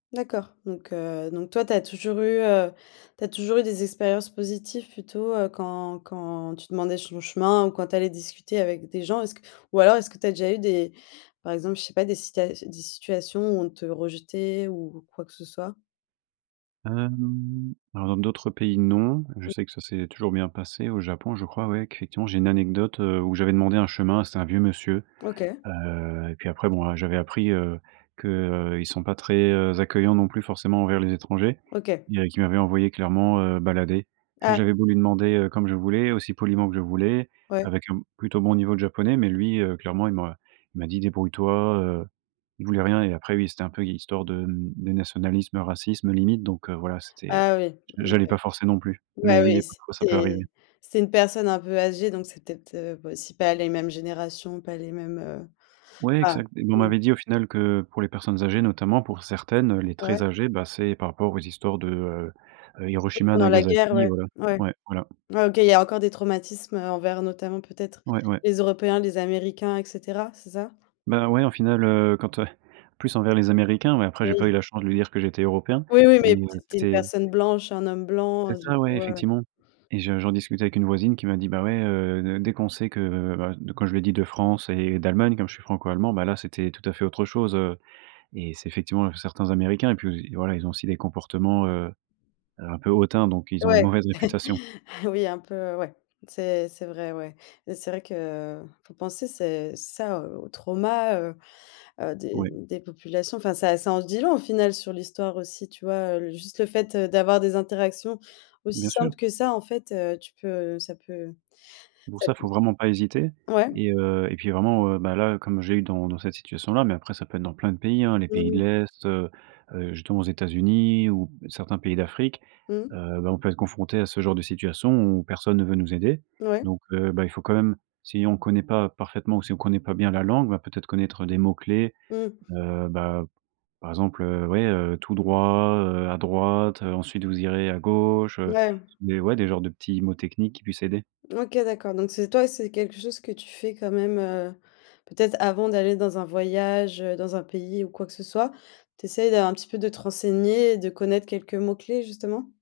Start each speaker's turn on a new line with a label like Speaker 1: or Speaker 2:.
Speaker 1: D'accord. Donc, heu, donc toi, tu as toujours eu, heu, tu as toujours eu des expériences positives plutôt, heu, quand quand tu demandais son chemin ou quand tu allais discuter avec des gens. Est-ce que ou alors est-ce que tu as déjà eu des, par exemple, je sais pas, des sita s des situations où on te rejetait ou quoi que ce soit?
Speaker 2: Hem, alors dans d'autres pays, non, je sais que ça s'est toujours bien passé. Au Japon je crois, ouais, qu'effectivement, j'ai une anecdote, heu, où j'avais demandé un chemin, c'était un vieux monsieur,
Speaker 1: OK.
Speaker 2: heu et puis après, bon, heu, j'avais appris, heu, que, heu, ils sont pas très, heu, accueillants non plus forcément envers les étrangers.
Speaker 1: OK.
Speaker 2: Dirais qu'il m'avait envoyé clairement, heu, balader.
Speaker 1: Ah.
Speaker 2: J'avais beau lui demander, heu, comme je voulais, aussi poliment que je voulais,
Speaker 1: Ouais.
Speaker 2: avec un plutôt bon niveau de japonais, mais lui, heu, clairement il m'a il m'a dit: «Débrouille-toi», heu, il voulait rien et après oui, c'était un peu hi histoire de, mmh, de nationalisme, racisme limite, donc, heu, voilà, c'était, heu,
Speaker 1: Ah oui,
Speaker 2: j'allais
Speaker 1: OK.
Speaker 2: pas forcer non plus.
Speaker 1: Bah
Speaker 2: Mais oui,
Speaker 1: oui,
Speaker 2: et comme quoi ça peut arriver.
Speaker 1: c'était c'est une personne un peu âgée, donc c'est, peut-être, heu, pas aussi pas les mêmes générations, pas les mêmes, heu,
Speaker 2: Ouais,
Speaker 1: enfin,
Speaker 2: exact et on
Speaker 1: mmh.
Speaker 2: m'avait dit au final que, pour les personnes âgées notamment, pour certaines, heu, les
Speaker 1: Ouais.
Speaker 2: très âgées, bah c'est par rapport aux histoires de, heu heu,
Speaker 1: Oui,
Speaker 2: Hiroshima
Speaker 1: pendant la guerre,
Speaker 2: Nagasaki,
Speaker 1: ouais.
Speaker 2: voilà.
Speaker 1: Ouais.
Speaker 2: Ouais, voilà.
Speaker 1: Ouais, OK, il y a encore des traumatismes, heu, envers notamment, peut-être,
Speaker 2: Ouais, ouais.
Speaker 1: les Européens, les Américains et cetera. C'est ça?
Speaker 2: Bah, ouais, au final, heu, quand, heu, plus envers les américains ouais, après j'ai pas eu
Speaker 1: Oui.
Speaker 2: la chance de lui dire que j'étais européen.
Speaker 1: Oui, oui,
Speaker 2: Mais,
Speaker 1: mais,
Speaker 2: heu,
Speaker 1: peut-être, tu es une
Speaker 2: c'était.
Speaker 1: personne blanche, un homme blanc,
Speaker 2: C'est
Speaker 1: heu, du
Speaker 2: ça, ouais,
Speaker 1: coup, ouais.
Speaker 2: effectivement et je j'en discutais avec une voisine qui m'a dit: «Bah ouais, heu, D dès qu'on sait que», heu, bah, quand je lui ai dit: «De France et d'Allemagne». Comme je suis franco-allemand, bah là c'était tout à fait autre chose, heu et c'est effectivement certains américains et puis voilà, ils ont aussi des comportements, heu heu, un peu hautains, donc ils ont une
Speaker 1: Ouais.
Speaker 2: mauvaise réputation.
Speaker 1: Oui, un peu, heu, ouais. C'est c'est vrai, ouais et c'est vrai qu'il faut penser, c'est ça, heu, aux aux traumas, heu heu, des
Speaker 2: Oui.
Speaker 1: des populations. Enfin, ça ça en se dit long au final sur l'histoire aussi, tu vois? Heu, l juste le fait, heu, d'avoir des interactions aussi
Speaker 2: Bien sûr.
Speaker 1: simples que ça, en fait, heu, tu peux, heu, ça peut
Speaker 2: Pour
Speaker 1: ça
Speaker 2: ça, il
Speaker 1: peut
Speaker 2: faut vraiment pas hésiter
Speaker 1: ouais.
Speaker 2: et heu et puis vraiment, heu, bah là, heu, comme j'ai eu dans dans cette situation-là, mais après ça peut être dans plein de pays, hein, les
Speaker 1: Mmh
Speaker 2: pays de
Speaker 1: mh.
Speaker 2: l'Est, heu heu, justement aux États-Unis ou certains pays d'Afrique,
Speaker 1: Mmh.
Speaker 2: heu, bah on peut être confronté à ce genre de situation, où personne ne veut nous aider.
Speaker 1: Mouais.
Speaker 2: Donc, heu, bah il faut quand même, si on connaît pas parfaitement ou si on connaît pas bien la langue, bah, peut-être connaître des mots clés,
Speaker 1: Mmh.
Speaker 2: heu, bah, par exemple, heu, ouais, heu, tout droit, heu, à droite, heu, ensuite vous irez à gauche, heu,
Speaker 1: Ouais.
Speaker 2: des ouais, des genres de petits mots techniques qui puissent aider.
Speaker 1: OK d'accord, donc c'est toi, c'est quelque chose que tu fais quand même, heu, peut-être, avant d'aller dans un voyage, heu, dans un pays ou quoi que ce soit. Tu essayes d'un un petit peu de te renseigner et de connaître quelques mots-clés, justement?